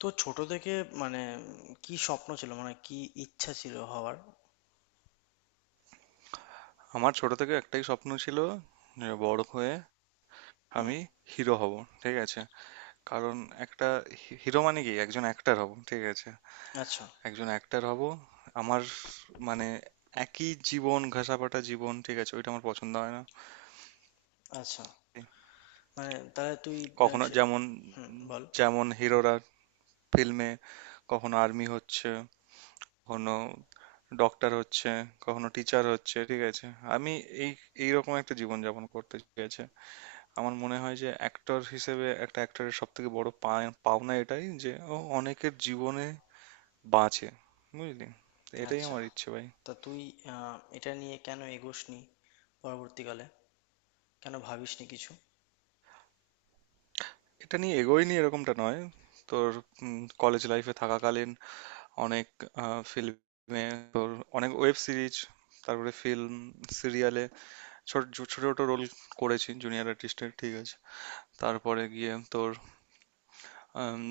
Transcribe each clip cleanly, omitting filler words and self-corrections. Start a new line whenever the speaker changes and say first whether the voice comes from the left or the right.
left: তো ছোট থেকে মানে কি স্বপ্ন ছিল, মানে কি ইচ্ছা ছিল হওয়ার?
right: আমার ছোট থেকে একটাই স্বপ্ন ছিল যে বড় হয়ে
left: হুম।
right: আমি হিরো হব। ঠিক আছে? কারণ একটা হিরো মানে কি? একজন অ্যাক্টার হব, ঠিক আছে?
left: আচ্ছা,
right: একজন অ্যাক্টার হব। আমার মানে একই জীবন ঘেঁষাপাটা জীবন, ঠিক আছে, ওইটা আমার পছন্দ হয় না।
left: আচ্ছা, মানে তাহলে তুই... আহ,
right: কখনো
left: সে-
right: যেমন,
left: হুম, বল।
right: যেমন হিরোরা ফিল্মে কখনো আর্মি হচ্ছে, কখনো ডক্টর হচ্ছে, কখনো টিচার হচ্ছে, ঠিক আছে? আমি এই এইরকম একটা জীবন যাপন করতে, ঠিক আছে। আমার মনে হয় যে অ্যাক্টর হিসেবে একটা অ্যাক্টরের সব থেকে বড় পাওনা এটাই যে ও অনেকের জীবনে বাঁচে, বুঝলি? তো এটাই
left: আচ্ছা,
right: আমার ইচ্ছে, ভাই।
left: তা তুই এটা নিয়ে কেন এগোসনি পরবর্তীকালে? কেন ভাবিসনি কিছু?
right: এটা নিয়ে এগোয়নি এরকমটা নয়। তোর কলেজ লাইফে থাকাকালীন অনেক ফিল্মে, তোর অনেক ওয়েব সিরিজ, তারপরে ফিল্ম, সিরিয়ালে ছোট ছোট ছোট রোল করেছি জুনিয়র আর্টিস্টের, ঠিক আছে? তারপরে গিয়ে তোর আম,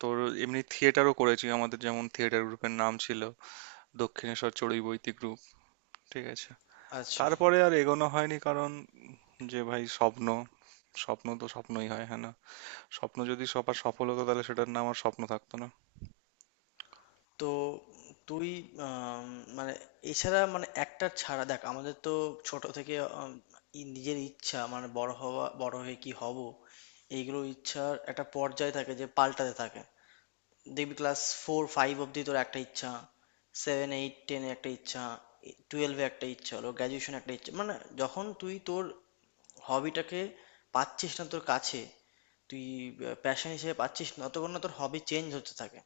right: তোর এমনি থিয়েটারও করেছি। আমাদের যেমন থিয়েটার গ্রুপের নাম ছিল দক্ষিণেশ্বর চড়ুই বৈদিক গ্রুপ, ঠিক আছে?
left: আচ্ছা,
right: তারপরে আর এগোনো হয়নি। কারণ যে ভাই, স্বপ্ন স্বপ্ন তো স্বপ্নই হয়, হ্যাঁ না? স্বপ্ন যদি সবার সফল হতো তাহলে সেটার নাম আর স্বপ্ন থাকতো না।
left: তো তুই আম, মানে এছাড়া, মানে একটা ছাড়া দেখ, আমাদের তো ছোট থেকে আম, নিজের ইচ্ছা, মানে বড় হওয়া, বড় হয়ে কি হব, এইগুলো ইচ্ছার একটা পর্যায় থাকে যে পাল্টাতে থাকে। দেখবি ক্লাস ফোর ফাইভ অবধি তোর একটা ইচ্ছা, সেভেন এইট টেনে একটা ইচ্ছা, টুয়েলভে একটা ইচ্ছা, হলো গ্র্যাজুয়েশন একটা ইচ্ছা, মানে যখন তুই তোর হবিটাকে পাচ্ছিস না, তোর কাছে তুই প্যাশন হিসেবে পাচ্ছিস না, ততক্ষণ না তোর হবি চেঞ্জ হতে থাকে।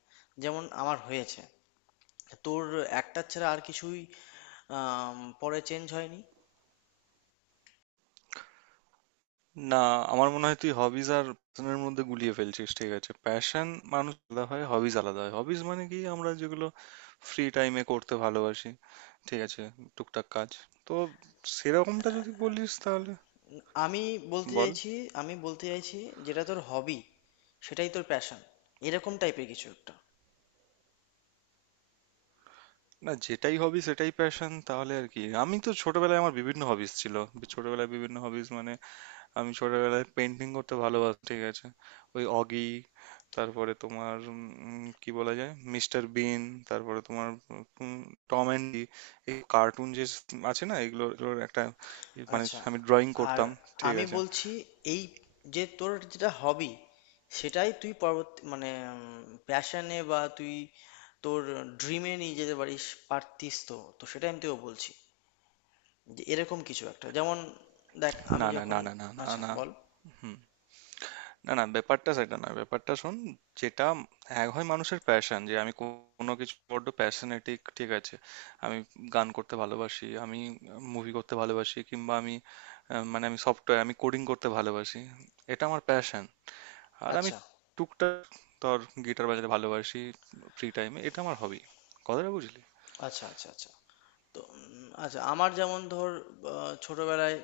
left: যেমন আমার হয়েছে। তোর একটা ছাড়া আর কিছুই পরে চেঞ্জ হয়নি।
right: না, আমার মনে হয় তুই হবিজ আর প্যাশনের মধ্যে গুলিয়ে ফেলছিস, ঠিক আছে? প্যাশন মানুষ আলাদা হয়, হবিজ আলাদা হয়। হবিজ মানে কি আমরা যেগুলো ফ্রি টাইমে করতে ভালোবাসি, ঠিক আছে, টুকটাক কাজ। তো সেরকমটা যদি বলিস তাহলে
left: আমি বলতে
right: বল।
left: চাইছি, আমি বলতে চাইছি যেটা তোর হবি সেটাই তোর প্যাশন, এরকম টাইপের কিছু একটা।
right: না, যেটাই হবি সেটাই প্যাশন তাহলে আর কি, আমি তো ছোটবেলায় আমার বিভিন্ন হবিস ছিল। ছোটবেলায় বিভিন্ন হবিস মানে আমি ছোটবেলায় পেন্টিং করতে ভালোবাসি, ঠিক আছে? ওই অগি, তারপরে তোমার কি বলা যায়, মিস্টার বিন, তারপরে তোমার উম, টম অ্যান্ড জেরি, এই কার্টুন যে আছে না, এগুলোর এগুলোর একটা মানে
left: আচ্ছা,
right: আমি ড্রয়িং
left: আর
right: করতাম, ঠিক
left: আমি
right: আছে?
left: বলছি এই যে তোর যেটা হবি সেটাই তুই পরবর্তী, মানে প্যাশনে বা তুই তোর ড্রিমে নিয়ে যেতে পারিস, পারতিস। তো তো সেটাই আমি তোকে বলছি যে এরকম কিছু একটা, যেমন দেখ
right: না
left: আমি
right: না না
left: যখন...
right: না না না
left: আচ্ছা,
right: না।
left: বল।
right: হুম। না না, ব্যাপারটা সেটা না, ব্যাপারটা শোন। যেটা এক হয় মানুষের প্যাশন, যে আমি কোনো কিছু বড্ড প্যাশনেটিক, ঠিক আছে? আমি গান করতে ভালোবাসি, আমি মুভি করতে ভালোবাসি, কিংবা আমি মানে আমি সফটওয়্যার, আমি কোডিং করতে ভালোবাসি, এটা আমার প্যাশন। আর আমি
left: আচ্ছা,
right: টুকটাক ধর গিটার বাজাতে ভালোবাসি ফ্রি টাইমে, এটা আমার হবি। কথাটা বুঝলি?
left: আচ্ছা, আচ্ছা। আচ্ছা, তো আচ্ছা, আমার যেমন ধর ছোটবেলায়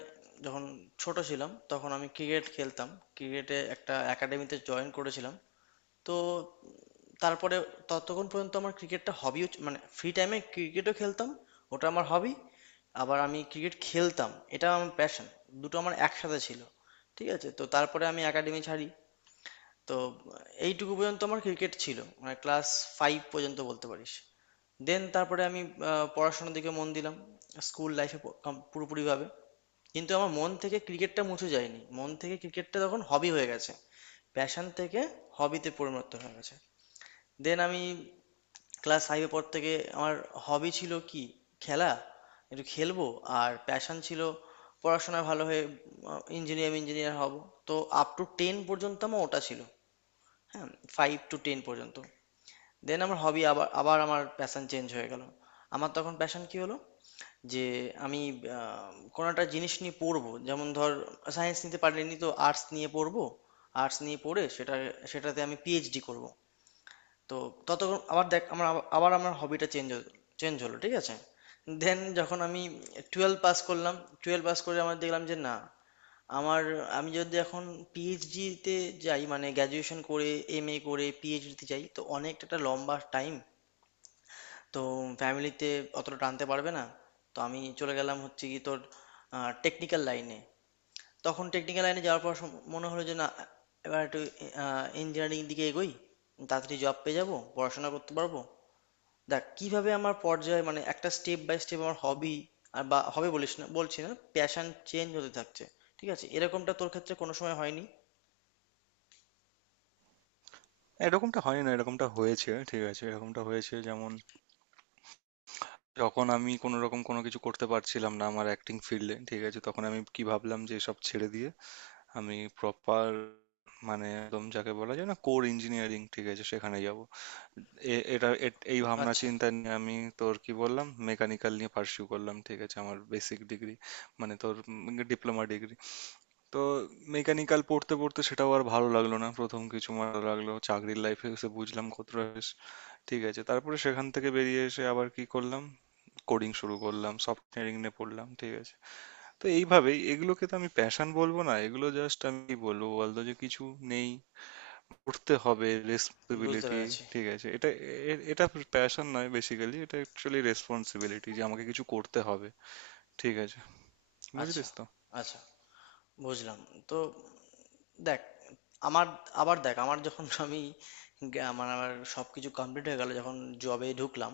left: যখন ছোট ছিলাম তখন আমি ক্রিকেট খেলতাম। ক্রিকেটে একটা একাডেমিতে জয়েন করেছিলাম। তো তারপরে ততক্ষণ পর্যন্ত আমার ক্রিকেটটা হবিও, মানে ফ্রি টাইমে ক্রিকেটও খেলতাম, ওটা আমার হবি, আবার আমি ক্রিকেট খেলতাম, এটা আমার প্যাশন, দুটো আমার একসাথে ছিল। ঠিক আছে, তো তারপরে আমি একাডেমি ছাড়ি। তো এইটুকু পর্যন্ত আমার ক্রিকেট ছিল, মানে ক্লাস ফাইভ পর্যন্ত বলতে পারিস। দেন তারপরে আমি পড়াশোনার দিকে মন দিলাম, স্কুল লাইফে পুরোপুরিভাবে। কিন্তু আমার মন থেকে ক্রিকেটটা মুছে যায়নি, মন থেকে ক্রিকেটটা তখন হবি হয়ে গেছে, প্যাশন থেকে হবিতে পরিণত হয়ে গেছে। দেন আমি ক্লাস ফাইভে পর থেকে আমার হবি ছিল কি, খেলা, একটু খেলবো। আর প্যাশন ছিল পড়াশোনায় ভালো হয়ে ইঞ্জিনিয়ার ইঞ্জিনিয়ার হব। তো আপ টু টেন পর্যন্ত আমার ওটা ছিল, হ্যাঁ, ফাইভ টু টেন পর্যন্ত। দেন আমার হবি আবার, আবার আমার প্যাশন চেঞ্জ হয়ে গেল। আমার তখন প্যাশন কি হলো যে আমি কোনো একটা জিনিস নিয়ে পড়বো, যেমন ধর সায়েন্স নিতে পারিনি তো আর্টস নিয়ে পড়বো, আর্টস নিয়ে পড়ে সেটা, সেটাতে আমি পিএইচডি করব। তো ততক্ষণ আবার দেখ আমার আবার, আবার আমার হবিটা চেঞ্জ চেঞ্জ হলো। ঠিক আছে, দেন যখন আমি টুয়েলভ পাস করলাম, টুয়েলভ পাস করে আমার দেখলাম যে না, আমার, আমি যদি এখন পিএইচডিতে যাই মানে গ্র্যাজুয়েশন করে এমএ করে পিএইচডিতে যাই, তো অনেকটা একটা লম্বা টাইম। তো ফ্যামিলিতে অতটা টানতে পারবে না। তো আমি চলে গেলাম, হচ্ছে কি তোর টেকনিক্যাল লাইনে। তখন টেকনিক্যাল লাইনে যাওয়ার পর মনে হলো যে না, এবার একটু ইঞ্জিনিয়ারিং দিকে এগোই, তাড়াতাড়ি জব পেয়ে যাবো, পড়াশোনা করতে পারবো। দেখ কিভাবে আমার পর্যায়ে, মানে একটা স্টেপ বাই স্টেপ আমার হবি আর, বা হবে বলিস না, বলছি না, প্যাশন চেঞ্জ হতে থাকছে। ঠিক আছে, এরকমটা তোর ক্ষেত্রে কোনো সময় হয়নি?
right: এরকমটা হয় না, এরকমটা হয়েছে, ঠিক আছে? এরকমটা হয়েছে যেমন, যখন আমি কোনো রকম কোনো কিছু করতে পারছিলাম না আমার অ্যাক্টিং ফিল্ডে, ঠিক আছে, তখন আমি কি ভাবলাম যে সব ছেড়ে দিয়ে আমি প্রপার মানে একদম যাকে বলা যায় না কোর ইঞ্জিনিয়ারিং, ঠিক আছে, সেখানে যাব। এটা এই ভাবনা
left: আচ্ছা,
right: চিন্তা নিয়ে আমি তোর কি বললাম মেকানিক্যাল নিয়ে পার্সিউ করলাম, ঠিক আছে? আমার বেসিক ডিগ্রি মানে তোর ডিপ্লোমা ডিগ্রি। তো মেকানিক্যাল পড়তে পড়তে সেটাও আর ভালো লাগলো না। প্রথম কিছু ভালো লাগলো, চাকরির লাইফে এসে বুঝলাম কতটা বেশ, ঠিক আছে? তারপরে সেখান থেকে বেরিয়ে এসে আবার কি করলাম, কোডিং শুরু করলাম, সফটওয়্যার নিয়ে পড়লাম, ঠিক আছে? তো এইভাবেই এগুলোকে তো আমি প্যাশন বলবো না, এগুলো জাস্ট আমি কি বলবো বলতো, যে কিছু নেই, করতে হবে,
left: বুঝতে
right: রেসপন্সিবিলিটি।
left: পেরেছি।
right: ঠিক আছে, এটা এটা প্যাশন নয়, বেসিক্যালি এটা অ্যাকচুয়ালি রেসপন্সিবিলিটি, যে আমাকে কিছু করতে হবে, ঠিক আছে?
left: আচ্ছা,
right: বুঝলিস তো?
left: আচ্ছা, বুঝলাম। তো দেখ আমার, আবার দেখ আমার যখন আমি গ্যা- আমার আমার সবকিছু কমপ্লিট হয়ে গেল যখন জবে ঢুকলাম,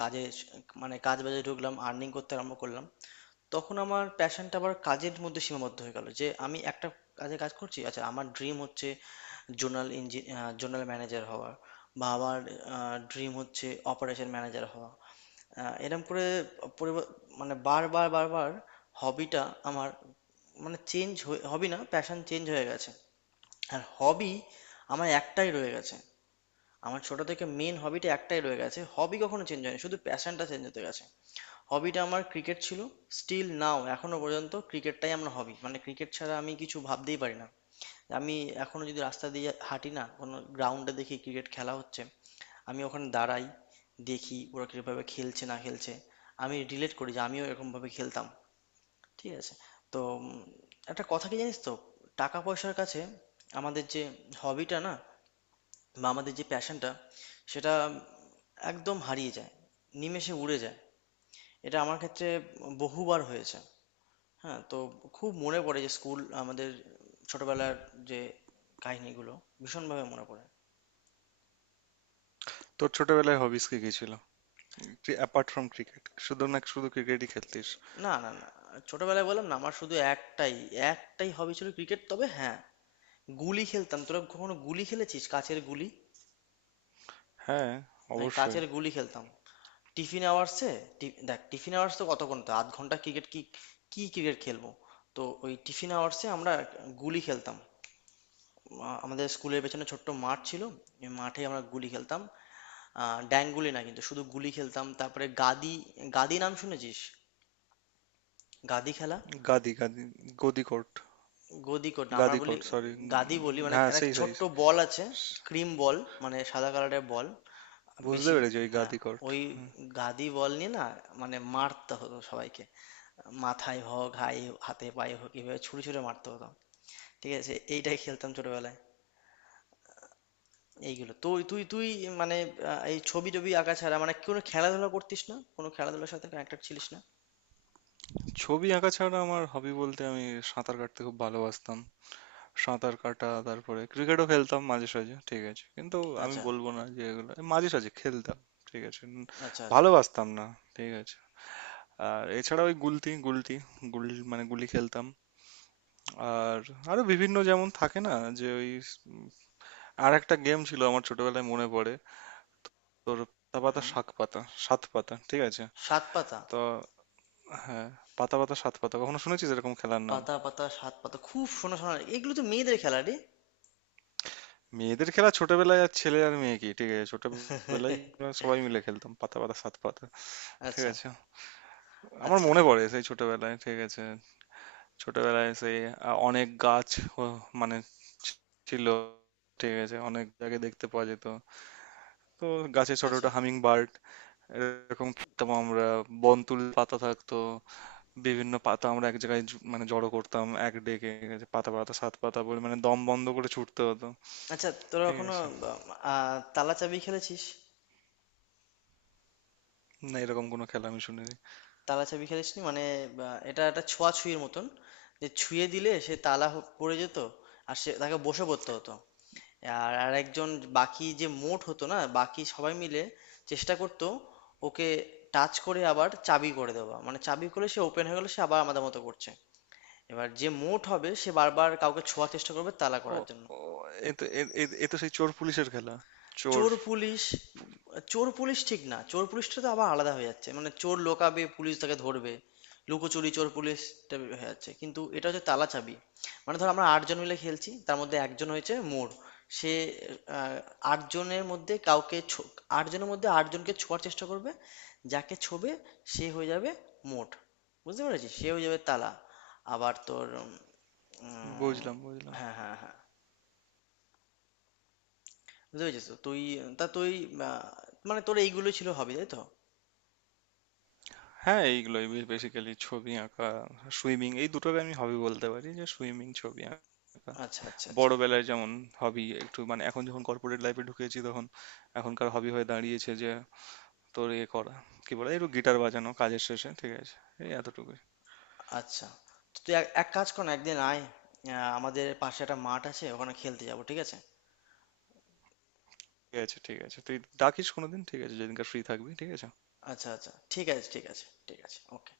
left: কাজে স- মানে কাজ বাজে ঢুকলাম, আর্নিং করতে আরম্ভ করলাম, তখন আমার প্যাশনটা আবার কাজের মধ্যে সীমাবদ্ধ হয়ে গেল, যে আমি একটা কাজে কাজ করছি। আচ্ছা, আমার ড্রিম হচ্ছে জোনাল ইঞ্জিন জোনাল ম্যানেজার হওয়ার, বা আমার ড্রিম হচ্ছে অপারেশন ম্যানেজার হওয়া, এরম করে পরিব- মানে বারবার বারবার হবিটা আমার, মানে চেঞ্জ হয়ে, হবি না, প্যাশন চেঞ্জ হয়ে গেছে। আর হবি আমার একটাই রয়ে গেছে। আমার ছোট থেকে মেন হবিটা একটাই রয়ে গেছে, হবি কখনো চেঞ্জ হয়নি, শুধু প্যাশনটা চেঞ্জ হতে গেছে। হবিটা আমার ক্রিকেট ছিল, স্টিল নাও এখনো পর্যন্ত ক্রিকেটটাই আমার হবি, মানে ক্রিকেট ছাড়া আমি কিছু ভাবতেই পারি না। আমি এখনো যদি রাস্তা দিয়ে হাঁটি না, কোনো গ্রাউন্ডে দেখি ক্রিকেট খেলা হচ্ছে, আমি ওখানে দাঁড়াই, দেখি ওরা কিভাবে খেলছে না খেলছে, আমি রিলেট করি যে আমিও এরকম ভাবে খেলতাম। ঠিক আছে, তো একটা কথা কি জানিস তো, টাকা পয়সার কাছে আমাদের যে হবিটা না, বা আমাদের যে প্যাশনটা, সেটা একদম হারিয়ে যায়, নিমেষে উড়ে যায়। এটা আমার ক্ষেত্রে বহুবার হয়েছে। হ্যাঁ, তো খুব মনে পড়ে যে স্কুল আমাদের ছোটবেলার যে কাহিনীগুলো ভীষণভাবে মনে পড়ে।
right: তোর ছোটবেলায় হবিস কি কি ছিল, যে অ্যাপার্ট ফ্রম ক্রিকেট, শুধু না, শুধু ক্রিকেটই খেলতিস?
left: না, না, না, ছোটবেলায় বললাম না, আমার শুধু একটাই, একটাই হবি ছিল, ক্রিকেট। তবে হ্যাঁ, গুলি খেলতাম। তোরা কখনো গুলি খেলেছিস, কাচের গুলি?
right: হ্যাঁ,
left: আমি
right: অবশ্যই।
left: কাচের গুলি খেলতাম টিফিন আওয়ার্সে। দেখ টিফিন আওয়ার্স তো কতক্ষণ, তো আধ ঘন্টা, ক্রিকেট কি, কি ক্রিকেট খেলবো? তো ওই টিফিন আওয়ার্সে আমরা গুলি খেলতাম। আমাদের স্কুলের পেছনে ছোট্ট মাঠ ছিল, ওই মাঠে আমরা গুলি খেলতাম। আহ, ড্যাং গুলি না কিন্তু, শুধু গুলি খেলতাম। তারপরে গাদি, গাদি নাম শুনেছিস? গাদি খেলা।
right: গাদি গাদি, গদি কোর্ট।
left: গদি কোড না, আমরা
right: গাদি
left: বলি
right: কোর্ট, সরি।
left: গাদি, বলি মানে
right: হ্যাঁ,
left: একটা
right: সেই সাইজ।
left: ছোট্ট বল আছে, ক্রিম বল, মানে সাদা কালারের বল,
right: বুঝতে
left: বেশি,
right: পেরেছি, ওই
left: হ্যাঁ,
right: গাদি কোর্ট।
left: ওই গাদি বল নিয়ে না, মানে মারতে হতো সবাইকে, মাথায় হোক, হাই, হাতে পায়ে হোক, এভাবে ছুড়ে ছুড়ে মারতে হতো। ঠিক আছে, এইটাই খেলতাম ছোটবেলায়। এইগুলো তুই, তুই মানে এই ছবি টবি আঁকা ছাড়া মানে কোনো খেলাধুলা করতিস না, কোনো খেলাধুলার সাথে কানেক্টেড ছিলিস না?
right: ছবি আঁকা ছাড়া আমার হবি বলতে আমি সাঁতার কাটতে খুব ভালোবাসতাম। সাঁতার কাটা, তারপরে ক্রিকেটও খেলতাম মাঝে সাঝে, ঠিক আছে? কিন্তু আমি
left: আচ্ছা,
right: বলবো না যে এগুলো মাঝে সাঝে খেলতাম, ঠিক আছে।
left: আচ্ছা, আচ্ছা।
right: ভালোবাসতাম না, ঠিক আছে। আর এছাড়া ওই গুলতি গুলতি গুল মানে গুলি খেলতাম। আর আরো বিভিন্ন যেমন থাকে না, যে ওই আর একটা গেম ছিল আমার ছোটবেলায় মনে পড়ে তোর, পাতা পাতা শাক পাতা, সাত পাতা, ঠিক আছে?
left: সাত পাতা।
right: তো হ্যাঁ, পাতা পাতা সাত পাতা কখনো শুনেছিস এরকম খেলার নাম?
left: পাতা পাতা সাত পাতা খুব শোনা শোনা, এগুলো তো মেয়েদের খেলা রে।
right: মেয়েদের খেলা, ছোটবেলায় আর ছেলে আর মেয়ে কি, ঠিক আছে? ছোটবেলায় আমরা সবাই মিলে খেলতাম পাতা পাতা সাত পাতা, ঠিক
left: আচ্ছা,
right: আছে? আমার
left: আচ্ছা,
right: মনে পড়ে সেই ছোটবেলায়, ঠিক আছে। ছোটবেলায় সেই অনেক গাছ মানে ছিল, ঠিক আছে, অনেক জায়গায় দেখতে পাওয়া যেত। তো গাছে ছোট ছোট
left: আচ্ছা,
right: হামিং বার্ড, এরকম খেতাম আমরা। বনতুল পাতা থাকতো, বিভিন্ন পাতা আমরা এক জায়গায় মানে জড়ো করতাম এক ডেকে, ঠিক আছে? পাতা পাতা সাত পাতা বলে, মানে দম বন্ধ করে ছুটতে হতো,
left: আচ্ছা, তোরা
right: ঠিক
left: কখনো
right: আছে।
left: তালা চাবি খেলেছিস?
right: না, এরকম কোনো খেলা আমি শুনিনি।
left: তালা চাবি খেলেছিস মানে এটা একটা ছোঁয়াছুঁয়ির মতন, যে ছুঁয়ে দিলে সে তালা পড়ে যেত, আর সে, তাকে বসে পড়তে হতো। আর আর একজন বাকি, যে মোট হতো না, বাকি সবাই মিলে চেষ্টা করতো ওকে টাচ করে আবার চাবি করে দেওয়া, মানে চাবি করে সে ওপেন হয়ে গেলে সে আবার আমাদের মতো করছে। এবার যে মোট হবে সে বারবার কাউকে ছোঁয়ার চেষ্টা করবে তালা
right: ও,
left: করার জন্য।
right: ও, এ তো এ এ- এ তো সেই চোর পুলিশের খেলা, চোর।
left: চোর পুলিশ, চোর পুলিশ ঠিক না, চোর পুলিশটা তো আবার আলাদা হয়ে যাচ্ছে, মানে চোর লোকাবে পুলিশ তাকে ধরবে, লুকোচুরি চোর পুলিশটা হয়ে যাচ্ছে, কিন্তু এটা হচ্ছে তালা চাবি। মানে ধর আমরা আটজন মিলে খেলছি, তার মধ্যে একজন হয়েছে মোর, সে আহ, আটজনের মধ্যে কাউকে ছো- আটজনের মধ্যে আটজনকে ছোঁয়ার চেষ্টা করবে। যাকে ছোবে সে হয়ে যাবে মোট, বুঝতে পেরেছিস, সে হয়ে যাবে তালা। আবার তোর উম, উম,
right: বুঝলাম বুঝলাম।
left: হ্যাঁ, হ্যাঁ, হ্যাঁ, বুঝতে পেরেছিস তো তুই? তা তুই আহ, মানে তোর এইগুলো ছিল হবি, তাই তো?
right: হ্যাঁ, এইগুলোই বেসিক্যালি ছবি আঁকা, সুইমিং, এই দুটোকে আমি হবি বলতে পারি, যে সুইমিং, ছবি আঁকা।
left: আচ্ছা, আচ্ছা, আচ্ছা।
right: বড়বেলায় যেমন হবি একটু মানে এখন যখন কর্পোরেট লাইফে ঢুকেছি তখন এখনকার হবি হয়ে দাঁড়িয়েছে যে তোর ইয়ে করা, কি বলে, একটু গিটার বাজানো কাজের শেষে, ঠিক আছে, এই এতটুকুই।
left: আচ্ছা, তো তুই এক এক কাজ কর না, একদিন আয়, আমাদের পাশে একটা মাঠ আছে, ওখানে খেলতে যাবো, ঠিক আছে?
right: ঠিক আছে ঠিক আছে, তুই ডাকিস কোনোদিন, ঠিক আছে, যেদিনকার ফ্রি থাকবি, ঠিক আছে।
left: আচ্ছা, আচ্ছা, ঠিক আছে, ঠিক আছে, ঠিক আছে, ওকে।